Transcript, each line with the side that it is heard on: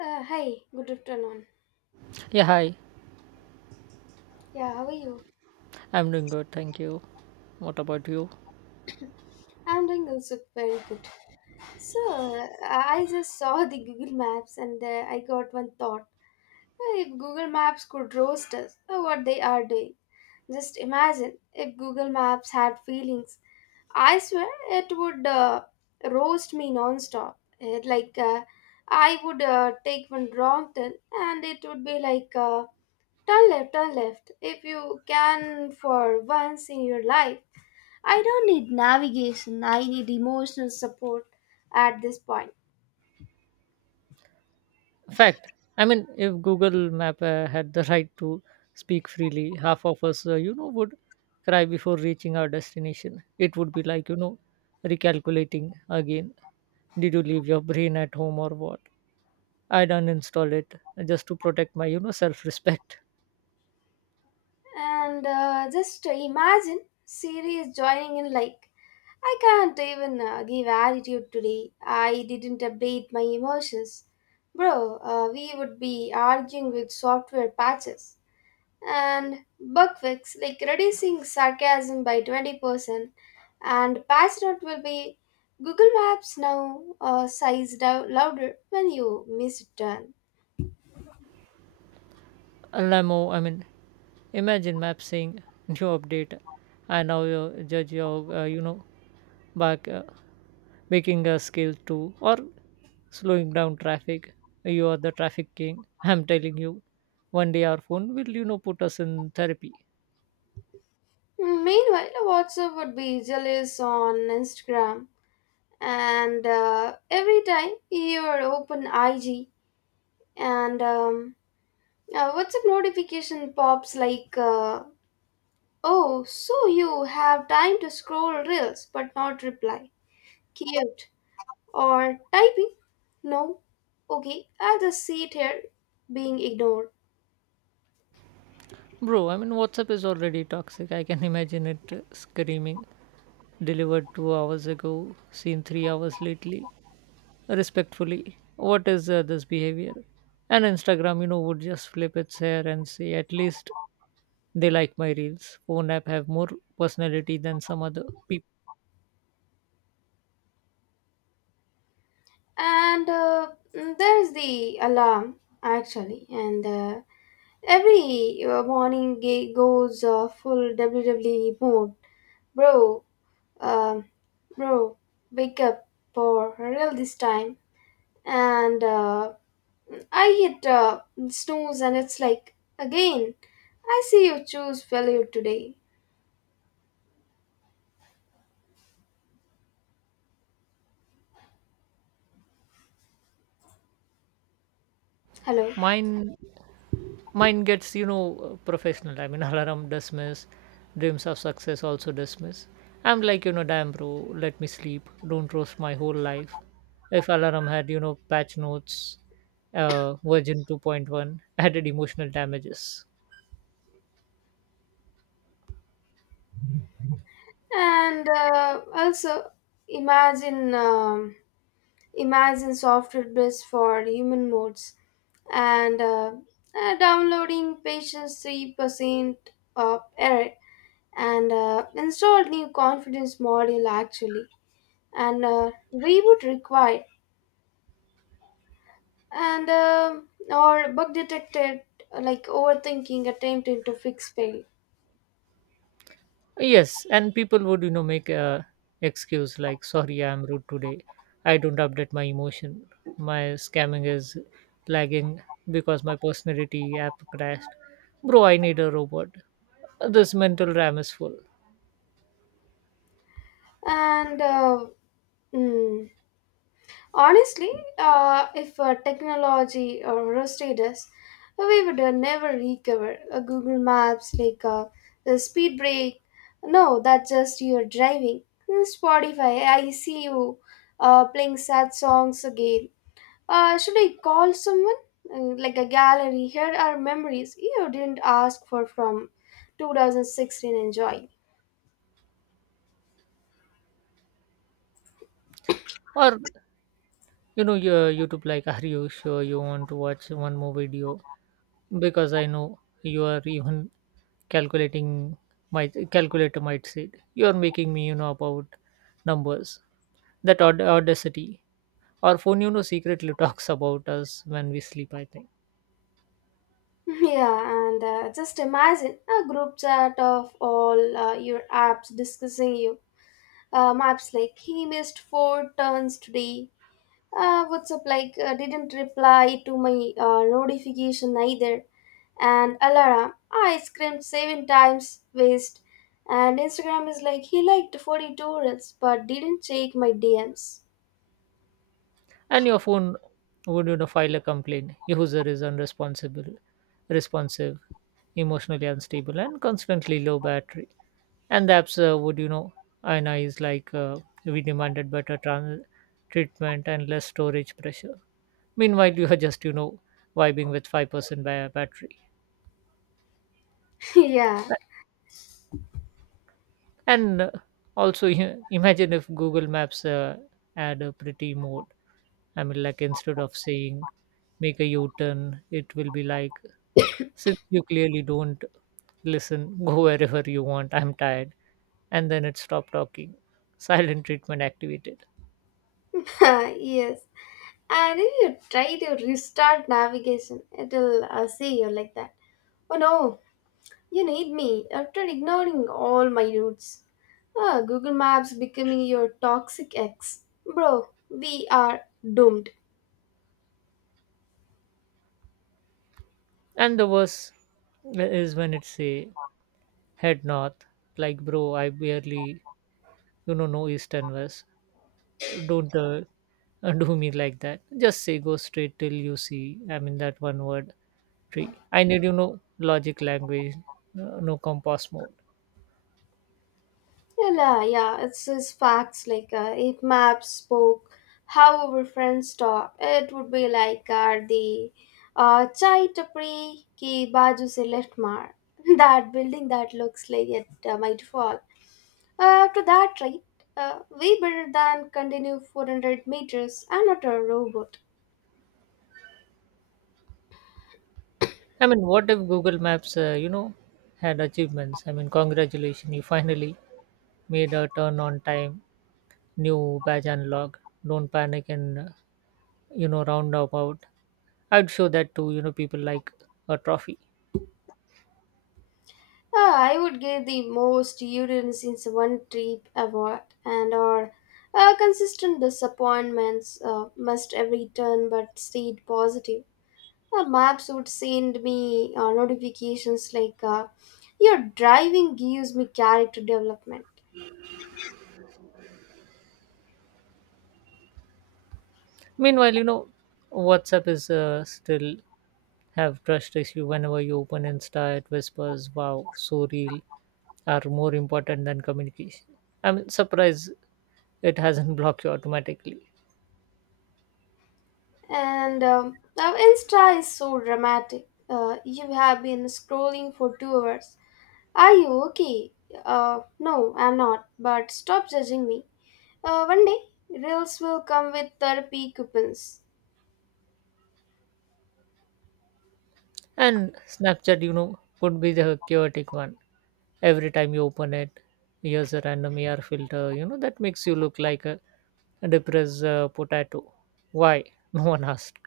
left: Hi, good afternoon.
right: Yeah, hi.
left: Yeah, how are you?
right: I'm doing good, thank you. What about you?
left: I'm doing also very good. So, I just saw the Google Maps and I got one thought. If Google Maps could roast us, what they are doing. Just imagine if Google Maps had feelings. I swear it would roast me non-stop. It, like, I would take one wrong turn and it would be like, turn left, turn left. If you can for once in your life, I don't need navigation, I need emotional support at this point.
right: Fact. I mean, if Google Map had the right to speak freely, half of us, would cry before reaching our destination. It would be like, recalculating again. Did you leave your brain at home or what? I'd uninstall it just to protect my, self-respect.
left: And just imagine Siri is joining in like, I can't even give attitude today. I didn't update my emotions. Bro, we would be arguing with software patches and bug fix, like reducing sarcasm by 20%. And patch note will be Google Maps now sized out louder when you miss a turn.
right: Lamo, I mean, imagine map saying new update. I now judge your, back. Making a scale two or slowing down traffic. You are the traffic king. I'm telling you, one day our phone will, put us in therapy.
left: Meanwhile, WhatsApp would be jealous on Instagram, and every time you open IG, and WhatsApp notification pops like, "Oh, so you have time to scroll reels but not reply." Cute or typing? No. Okay, I'll just sit here being ignored.
right: Bro, I mean, WhatsApp is already toxic. I can imagine it screaming. Delivered 2 hours ago, seen 3 hours lately. Respectfully, what is this behavior? And Instagram, would just flip its hair and say, at least they like my reels. Phone app have more personality than some other people.
left: And there's the alarm actually, and. Every morning goes full WWE mode. Bro, um, bro, wake up for real this time. And I hit snooze and it's like, again, I see you choose failure today. Hello.
right: Mine mine gets professional, I mean, alarm dismiss, dreams of success also dismiss. I'm like, damn, bro, let me sleep, don't roast my whole life. If alarm had patch notes, version 2.1, added emotional damages.
left: And also, imagine, um, imagine software based for human modes and downloading patience 3% of error and installed new confidence module actually and reboot required and or bug detected like overthinking attempting to fix fail,
right: Yes, and people would, make a excuse like, "Sorry, I'm rude today. I don't update my emotion. My scamming is lagging because my personality app crashed. Bro, I need a robot. This mental RAM is full."
left: and mm, honestly if technology rusted us, we would never recover. Google Maps like the speed break. No, that's just your driving. Spotify, I see you playing sad songs again. Should I call someone? Like a gallery, here are memories you didn't ask for from 2016. Enjoy.
right: Or, your YouTube like, "Are you sure you want to watch one more video?" Because I know you are even calculating. My calculator might say it, "You are making me, about numbers." That audacity. Our phone, secretly talks about us when we sleep, I think.
left: Yeah, and just imagine a group chat of all your apps discussing you. Maps like he missed four turns today. WhatsApp like didn't reply to my notification either. And alarm, I screamed seven times waste. And Instagram is like he liked 42 reels but didn't check my DMs.
right: And your phone would, file a complaint. User is unresponsible, responsive, emotionally unstable, and constantly low battery. And the apps would, and is like, we demanded better treatment and less storage pressure. Meanwhile, you are just, vibing with 5% battery.
left: Yeah.
right: And also, imagine if Google Maps had a pretty mode. I mean, like, instead of saying make a U-turn, it will be like, since you clearly don't listen, go wherever you want, I'm tired. And then it stopped talking. Silent treatment activated.
left: Yes. And if you try to restart navigation, it'll see you like that. Oh no, you need me after ignoring all my routes. Ah, Google Maps becoming your toxic ex. Bro, we are doomed.
right: And the worst is when it say head north, like, bro, I barely know east and west. Don't do me like that. Just say go straight till you see. I mean that one word tree. I need logic language, no compost mode.
left: Yeah, it's just facts. Like, if maps spoke how our friends talk, it would be like the chai tapri ki baju se left mar. That building that looks like it might fall. After that, right, we better than continue 400 meters. I'm not a robot.
right: I mean, what if Google Maps, had achievements? I mean, congratulations, you finally made a turn on time, new badge unlock. Don't panic and, round about. I'd show that to, people like a trophy.
left: Ah, I would give the most urines in one trip award and or consistent disappointments must every turn but stayed positive. Maps would send me notifications like your driving gives me character development.
right: Meanwhile, WhatsApp is still have trust issue. Whenever you open Insta, it whispers, wow, so real are more important than communication. I mean, surprise, it hasn't blocked you automatically.
left: And now Insta is so dramatic. You have been scrolling for 2 hours. Are you okay? No, I'm not. But stop judging me. One day, reels will come with therapy coupons.
right: And Snapchat, could be the chaotic one. Every time you open it, here's a random AR filter, that makes you look like a depressed potato. Why? No one asked.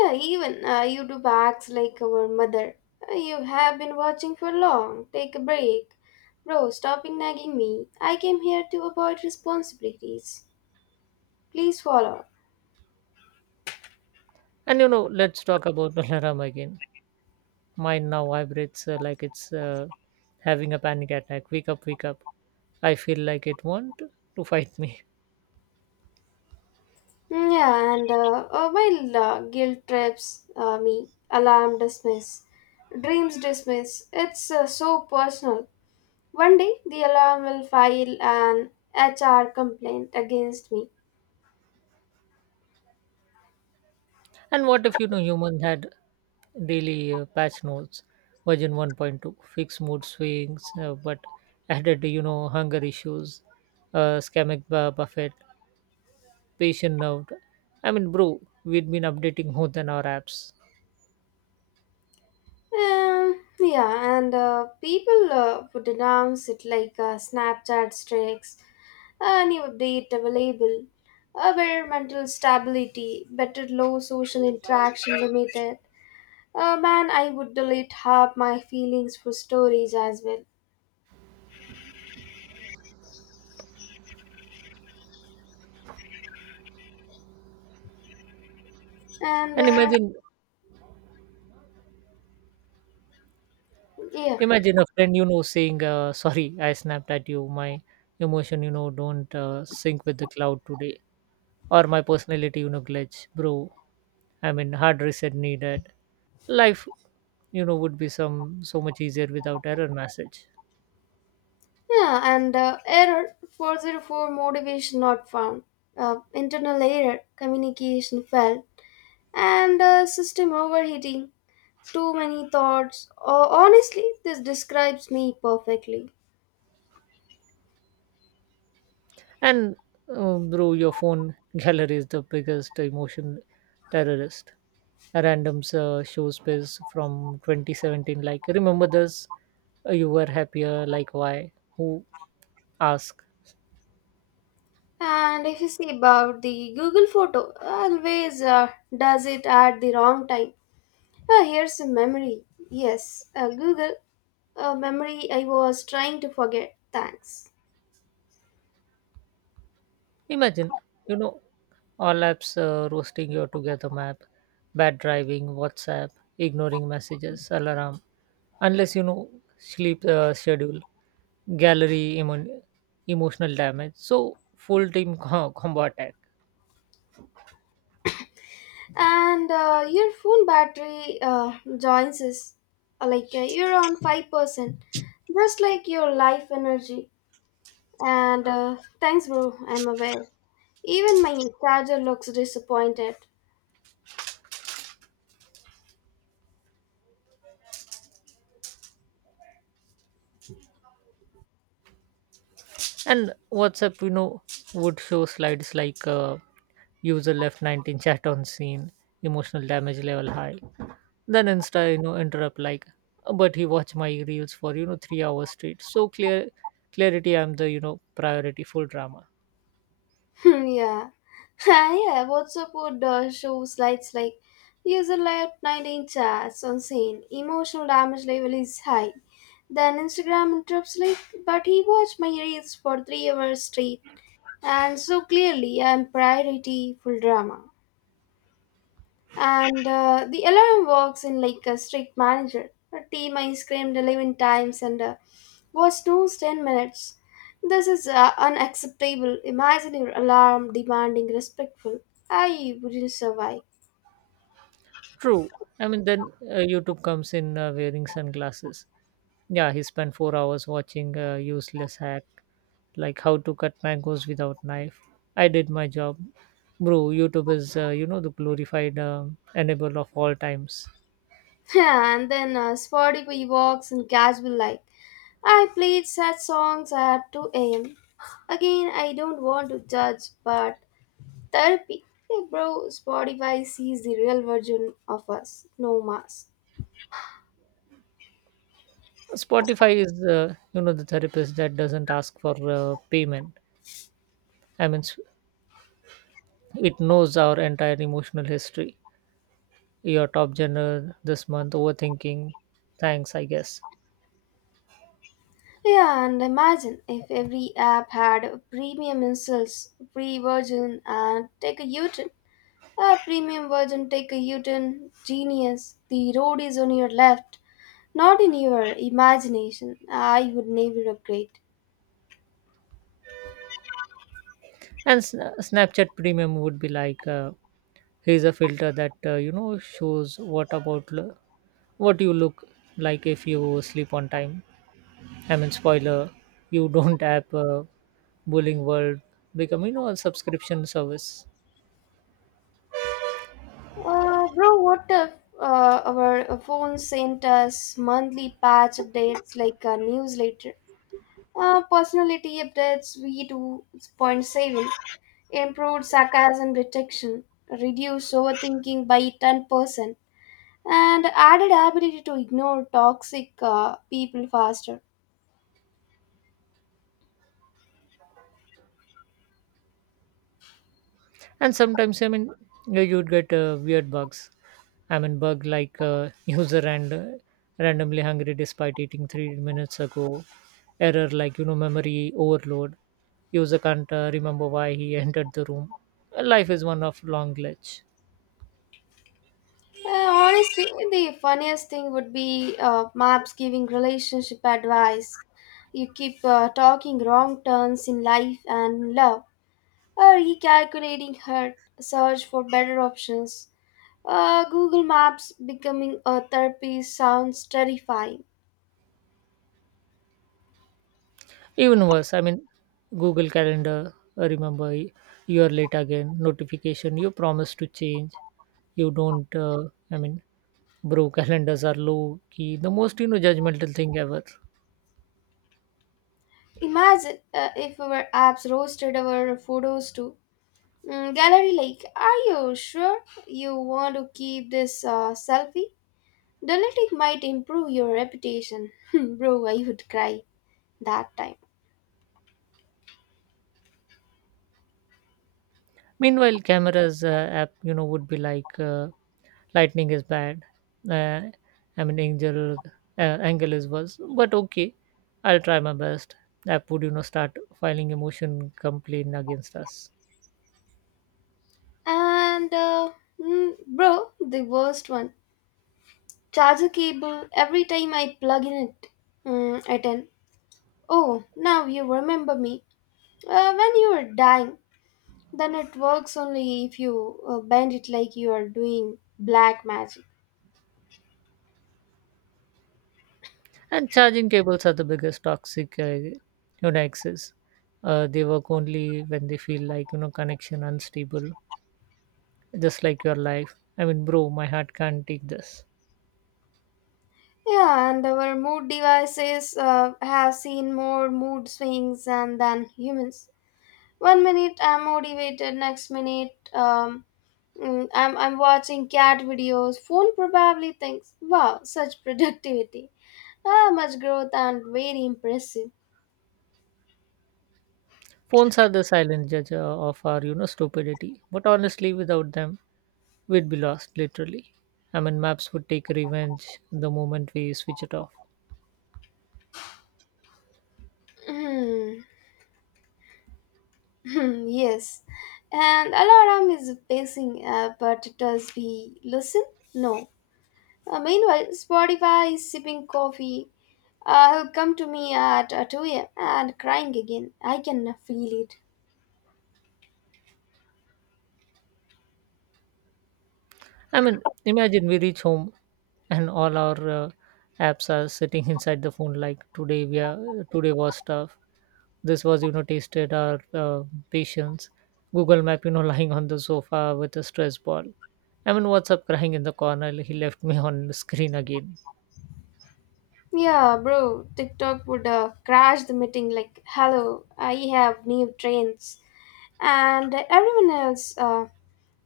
left: Yeah, even YouTube acts like our mother. You have been watching for long. Take a break. Bro, stopping nagging me. I came here to avoid responsibilities. Please follow.
right: And, let's talk about alarm again. Mine now vibrates like it's having a panic attack. Wake up, wake up. I feel like it want to fight me.
left: Yeah, and while guilt trips me, alarm dismiss, dreams dismiss. It's so personal. One day, the alarm will file an HR complaint against me.
right: And what if human had daily patch notes, version 1.2, fixed mood swings, but added hunger issues, scamic buffet, patient nerved. I mean, bro, we'd been updating more than our apps.
left: Yeah, and people would announce it like Snapchat strikes. A new update available, environmental stability, better low social interaction limited. Man, I would delete half my feelings for stories as well. And
right: And imagine,
left: yeah,
right: imagine a friend saying, "Sorry, I snapped at you. My emotion, don't sync with the cloud today, or my personality, glitch, bro." I mean, hard reset needed. Life, would be some so much easier without error message.
left: yeah, and error 404 motivation not found. Internal error, communication failed. And system overheating, too many thoughts. Oh, honestly, this describes me perfectly.
right: And bro, your phone gallery is the biggest emotion terrorist. Randoms show space from 2017 like, remember this? You were happier, like, why, who ask?
left: And if you see about the Google photo, always does it at the wrong time. Ah, here's a memory. Yes, Google, a memory I was trying to forget. Thanks.
right: Imagine you know all apps roasting your together. Map bad driving, WhatsApp ignoring messages, alarm unless sleep schedule, gallery emotional damage, so full team combo attack.
left: And your phone battery joins us. Like you're on 5%, just like your life energy. And thanks, bro. I'm aware. Even my charger looks disappointed.
right: And WhatsApp, would show slides like, user left 19 chat on scene, emotional damage level high. Then Insta interrupt like, but he watched my reels for, 3 hours straight, so clear clarity, I'm the, priority, full drama.
left: Yeah. Yeah, WhatsApp would show slides like user layout 19 chats on scene. Emotional damage level is high. Then Instagram interrupts like, but he watched my reels for 3 hours straight. And so clearly, I'm priority full drama. And the alarm works in like a strict manager. Her team I screamed 11 times and was snoozed 10 minutes. This is unacceptable. Imagine your alarm demanding respectful. I wouldn't survive.
right: True. I mean, then YouTube comes in wearing sunglasses. Yeah, he spent 4 hours watching a useless hack, like how to cut mangoes without knife. I did my job, bro. YouTube is, the glorified enable of all times.
left: And then Spotify walks in casual light. I played sad songs at 2 a.m. Again, I don't want to judge, but therapy. Hey bro, Spotify sees the real version of us. No mask.
right: Spotify is, the therapist that doesn't ask for payment. I mean, it knows our entire emotional history. Your top genre this month, overthinking. Thanks, I guess.
left: Yeah, and imagine if every app had premium insults, free version, and take a U-turn. A premium version, take a U-turn, genius. The road is on your left, not in your imagination. I would never upgrade.
right: And Snapchat premium would be like, here's a filter that, shows what you look like if you sleep on time. I mean, spoiler, you don't. App bullying world become, a subscription service.
left: Bro, what if our phone sent us monthly patch updates like a newsletter? Personality updates, V2.7. Improved sarcasm detection, reduced overthinking by 10%, and added ability to ignore toxic people faster.
right: And sometimes, I mean, yeah, you'd get weird bugs. I mean, bug like, user and randomly hungry despite eating 3 minutes ago. Error like, memory overload, user can't remember why he entered the room. Life is one of long glitch.
left: Honestly, the funniest thing would be maps giving relationship advice. You keep talking wrong turns in life and love, or recalculating hurt, search for better options. Google Maps becoming a therapy sounds terrifying.
right: Even worse, I mean, Google calendar, remember you are late again notification, you promise to change, you don't. I mean, bro, calendars are low key the most, judgmental thing ever.
left: Imagine if our apps roasted our photos too. Gallery like, are you sure you want to keep this selfie? Deleting might improve your reputation. Bro, I would cry that time.
right: Meanwhile, cameras app, would be like, lightning is bad. Uh, I mean, angel angle is worse, but okay, I'll try my best. App would, start filing emotion complaint against us.
left: And bro, the worst one. Charger cable, every time I plug in it, mm, at an oh, now you remember me. When you are dying, then it works only if you bend it like you are doing black magic.
right: And charging cables are the biggest toxic, excess. They work only when they feel like, connection unstable, just like your life. I mean, bro, my heart can't take this.
left: Yeah, and our mood devices have seen more mood swings and than humans. One minute I'm motivated, next minute I'm watching cat videos. Phone probably thinks, wow, such productivity. Ah, much growth and very impressive.
right: Phones are the silent judge of our, stupidity, but honestly, without them, we'd be lost, literally. I mean, maps would take revenge the moment we switch it off.
left: Hmm. Hmm, yes. And alarm is pacing, but does we listen? No. Meanwhile, Spotify is sipping coffee. He'll come to me at 2 a.m. and crying again. I can feel it.
right: I mean, imagine we reach home and all our apps are sitting inside the phone like, today we are today was tough. This was, tasted our patience. Google map, lying on the sofa with a stress ball. I mean, WhatsApp crying in the corner, he left me on the screen again.
left: Yeah, bro, TikTok would crash the meeting like, hello, I have new trends. And everyone else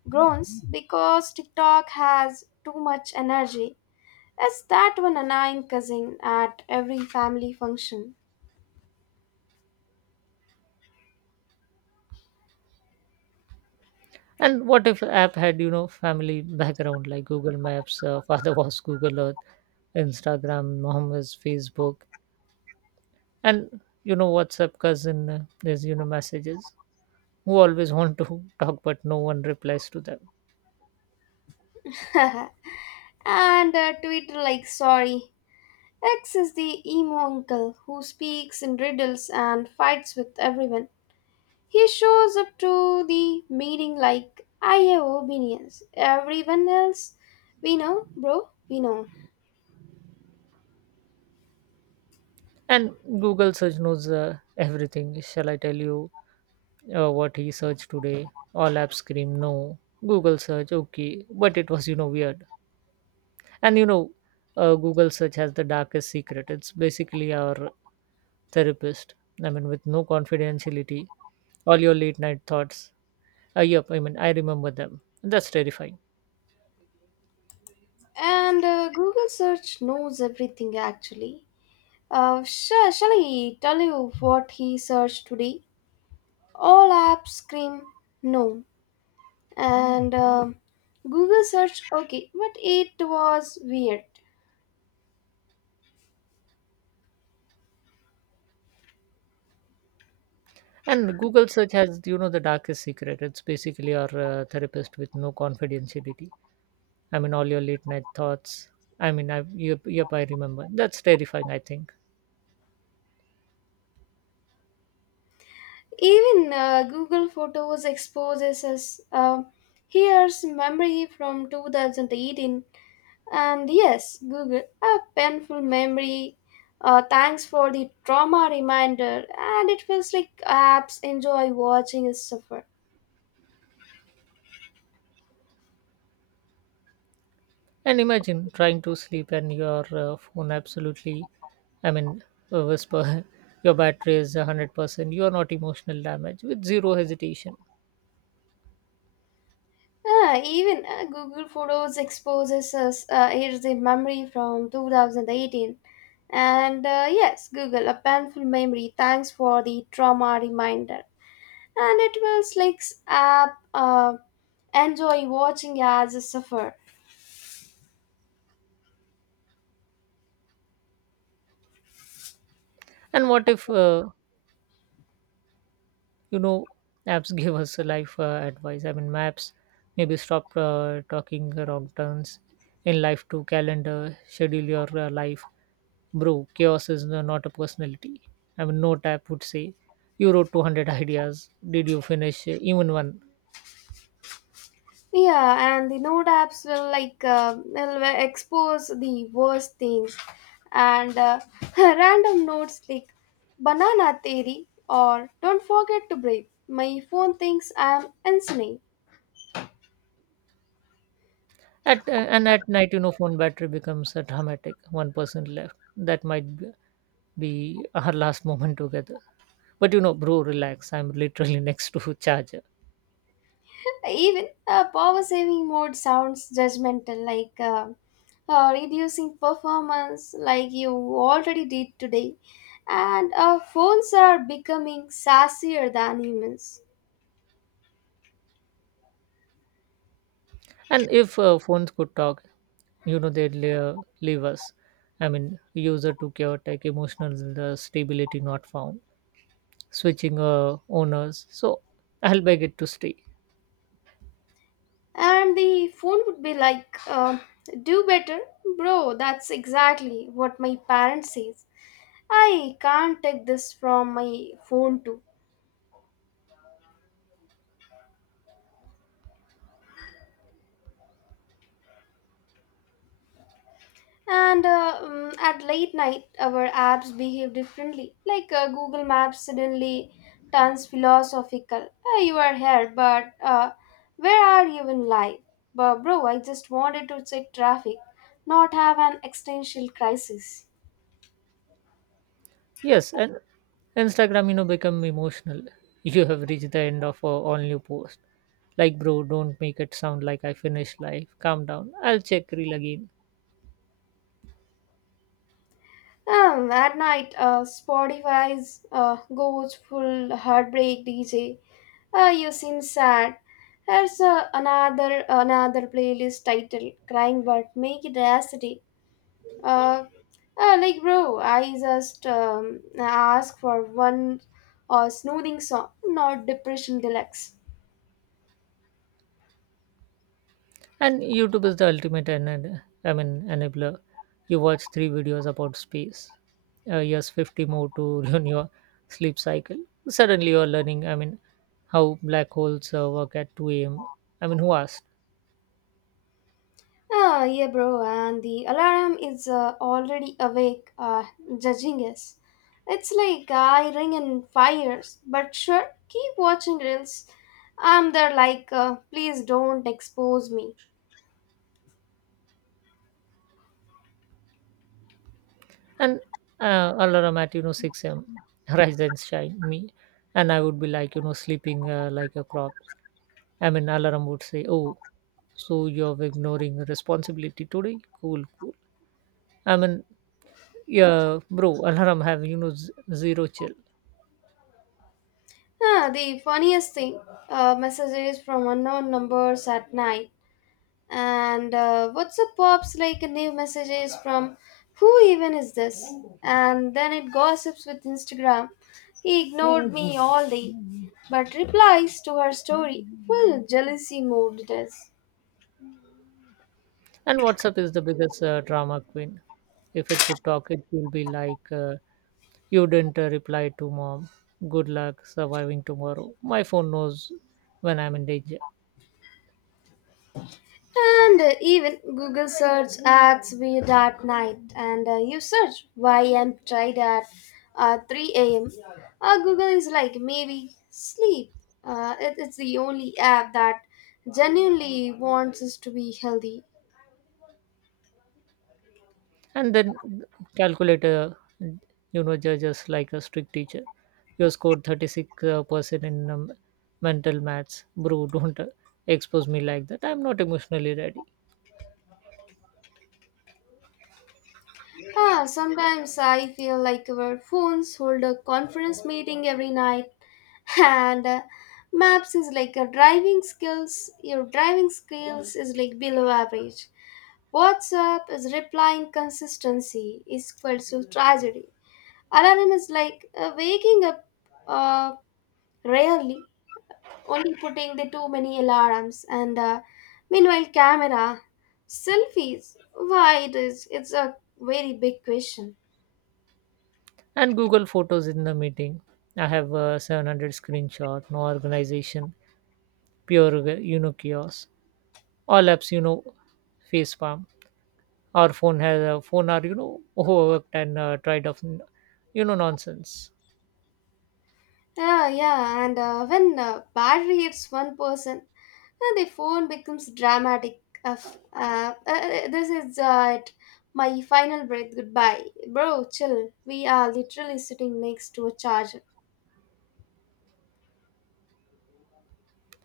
left: groans because TikTok has too much energy. It's that one annoying cousin at every family function.
right: And what if app had, family background, like Google Maps, father was Google Earth, Instagram mom is Facebook, and, WhatsApp cousin is, messages, who always want to talk but no one replies to them.
left: And Twitter, like, sorry, X is the emo uncle who speaks in riddles and fights with everyone. He shows up to the meeting like, I have opinions. Everyone else, we know, bro, we know.
right: And Google search knows everything. Shall I tell you what he searched today? All apps scream no. Google search okay, but it was, weird. And, Google search has the darkest secret. It's basically our therapist. I mean, with no confidentiality, all your late night thoughts. Yep, I mean, I remember them. That's terrifying.
left: And Google search knows everything actually. Shall I tell you what he searched today? All apps scream no. And Google search okay, but it was weird.
right: And Google search has, the darkest secret. It's basically our therapist with no confidentiality. I mean, all your late night thoughts. I mean, yep, yep, I remember. That's terrifying, I think.
left: Even Google Photos exposes us. Here's memory from 2018, and yes, Google, a painful memory. Thanks for the trauma reminder, and it feels like apps enjoy watching us suffer.
right: And imagine trying to sleep and your phone absolutely, I mean, whisper, your battery is 100%, you are not emotional damage with zero hesitation.
left: Ah, even Google Photos exposes us. Here's the memory from 2018, and yes, Google, a painful memory. Thanks for the trauma reminder. And it was like app enjoy watching as a suffer.
right: And what if, you know apps give us a life advice. I mean, maps, maybe stop talking wrong turns in life. To calendar, schedule your life, bro, chaos is not a personality. I mean, no tap would say you wrote 200 ideas, did you finish even one?
left: Yeah, and the node apps will expose the worst things and random notes like banana theory or don't forget to breathe. My phone thinks I'm insane.
right: At, and at night, phone battery becomes dramatic. One person left, that might be our last moment together. But, bro, relax, I'm literally next to charger.
left: Even power saving mode sounds judgmental, like reducing performance, like you already did today. And phones are becoming sassier than humans.
right: And if phones could talk, they'd leave us. I mean, user to chaotic emotional stability not found, switching owners, so I'll beg it to stay.
left: And the phone would be like, do better, bro. That's exactly what my parents says. I can't take this from my phone too. And at late night, our apps behave differently. Like Google Maps suddenly turns philosophical. Hey, you are here, but where are you in life? But bro, I just wanted to check traffic, not have an existential crisis.
right: Yes, and Instagram, become emotional, you have reached the end of all new post. Like, bro, don't make it sound like I finished life, calm down, I'll check reel again.
left: At night, Spotify's goes full heartbreak DJ. You seem sad. Here's another playlist title, crying but make it acidic. Uh, like bro, I just ask for one soothing song, not depression deluxe.
right: And YouTube is the ultimate and, I mean, enabler. You watch three videos about space. Yes, 50 more to ruin your sleep cycle. Suddenly you're learning, I mean, how black holes work at 2 a.m. I mean, who asked?
left: Ah, yeah, bro, and the alarm is already awake, judging us. It's like I ring in fires, but sure, keep watching reels. I'm there like, please don't expose me.
right: And alarm at, 6 a.m., rise and shine me. And I would be like, sleeping like a crop. I mean, alarm would say, oh, so you're ignoring responsibility today? Cool, cool. I mean, yeah, bro, alarm have, zero chill.
left: Ah, the funniest thing, messages from unknown numbers at night. And WhatsApp pops like a new messages from who even is this? And then it gossips with Instagram. He ignored me all day, but replies to her story. Well, jealousy mode it is.
right: And WhatsApp is the biggest drama queen. If it could talk, it will be like, you didn't reply to mom. Good luck surviving tomorrow. My phone knows when I'm in danger.
left: And even Google search acts weird at night, and you search why I'm tired at 3 a.m. Google is like, maybe sleep. It's the only app that genuinely wants us to be healthy.
right: And then calculator, judges like a strict teacher. You scored 36 percent in mental maths. Bro, don't expose me like that. I'm not emotionally ready.
left: Ah, sometimes I feel like our phones hold a conference meeting every night, and maps is like a driving skills. Your driving skills is like below average. WhatsApp is replying consistency is equal to tragedy. Alarm is like waking up uh, rarely, only putting the too many alarms. And meanwhile, camera, selfies. Why it is? It's a very big question.
right: And Google Photos in the meeting. I have a 700 screenshot, no organization, pure, chaos. All apps, face palm. Our phone has a phone are, overworked and tried of nonsense.
left: Yeah, yeah, and when bad hits one person, the phone becomes dramatic. Of this is my final breath. Goodbye, bro. Chill. We are literally sitting next to a charger.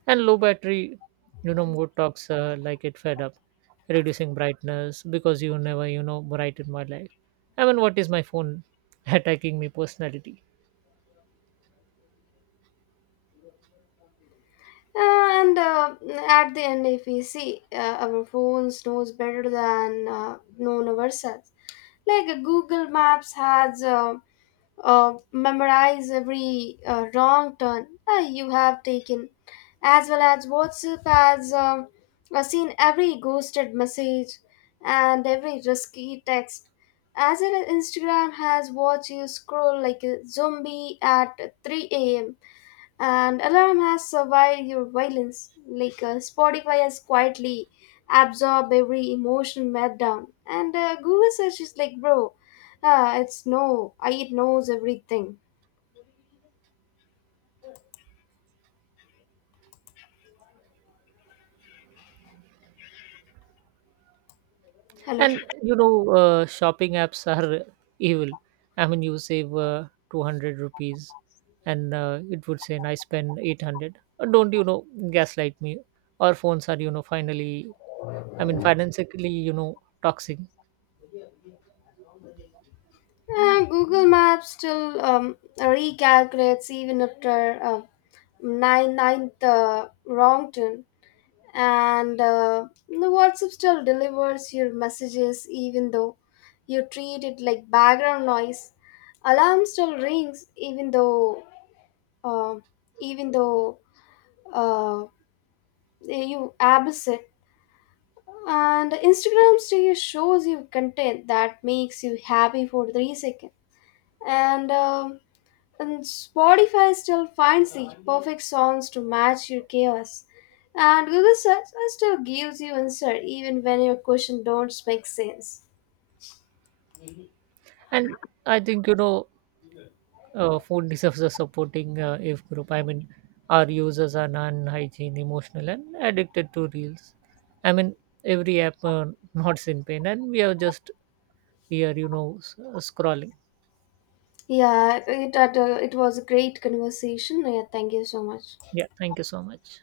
right: And low battery, mode talks like it fed up, reducing brightness because you never, brighten my life. I mean, what is my phone attacking me personality?
left: And at the end, if we see our phones knows better than known ourselves, like Google Maps has. Memorize every wrong turn you have taken, as well as WhatsApp has seen every ghosted message and every risky text. As well as Instagram has watched you scroll like a zombie at 3 a.m. And Alarm has survived your violence, like Spotify has quietly absorbed every emotional meltdown. And Google search is like, bro, it's no, I, it knows everything. Hello.
right: And, shopping apps are evil. I mean, you save 200 rupees and it would say, and I spend 800. Don't, gaslight me. Our phones are, finally, I mean, financially, toxic.
left: Google Maps still recalculates even after nine ninth wrong turn. And the WhatsApp still delivers your messages even though you treat it like background noise. Alarm still rings uh, even though uh, you abuse it. And Instagram still shows you content that makes you happy for 3 seconds. And uh, And Spotify still finds the perfect songs to match your chaos. And Google Search still gives you answer even when your question don't make sense.
right: And I think, phone deserves a supporting if group. I mean, our users are non hygiene, emotional, and addicted to reels. I mean, every app nods in pain, and we are just here, s- scrolling.
left: It was a great conversation. Yeah, thank you so much.
right: Yeah, thank you so much.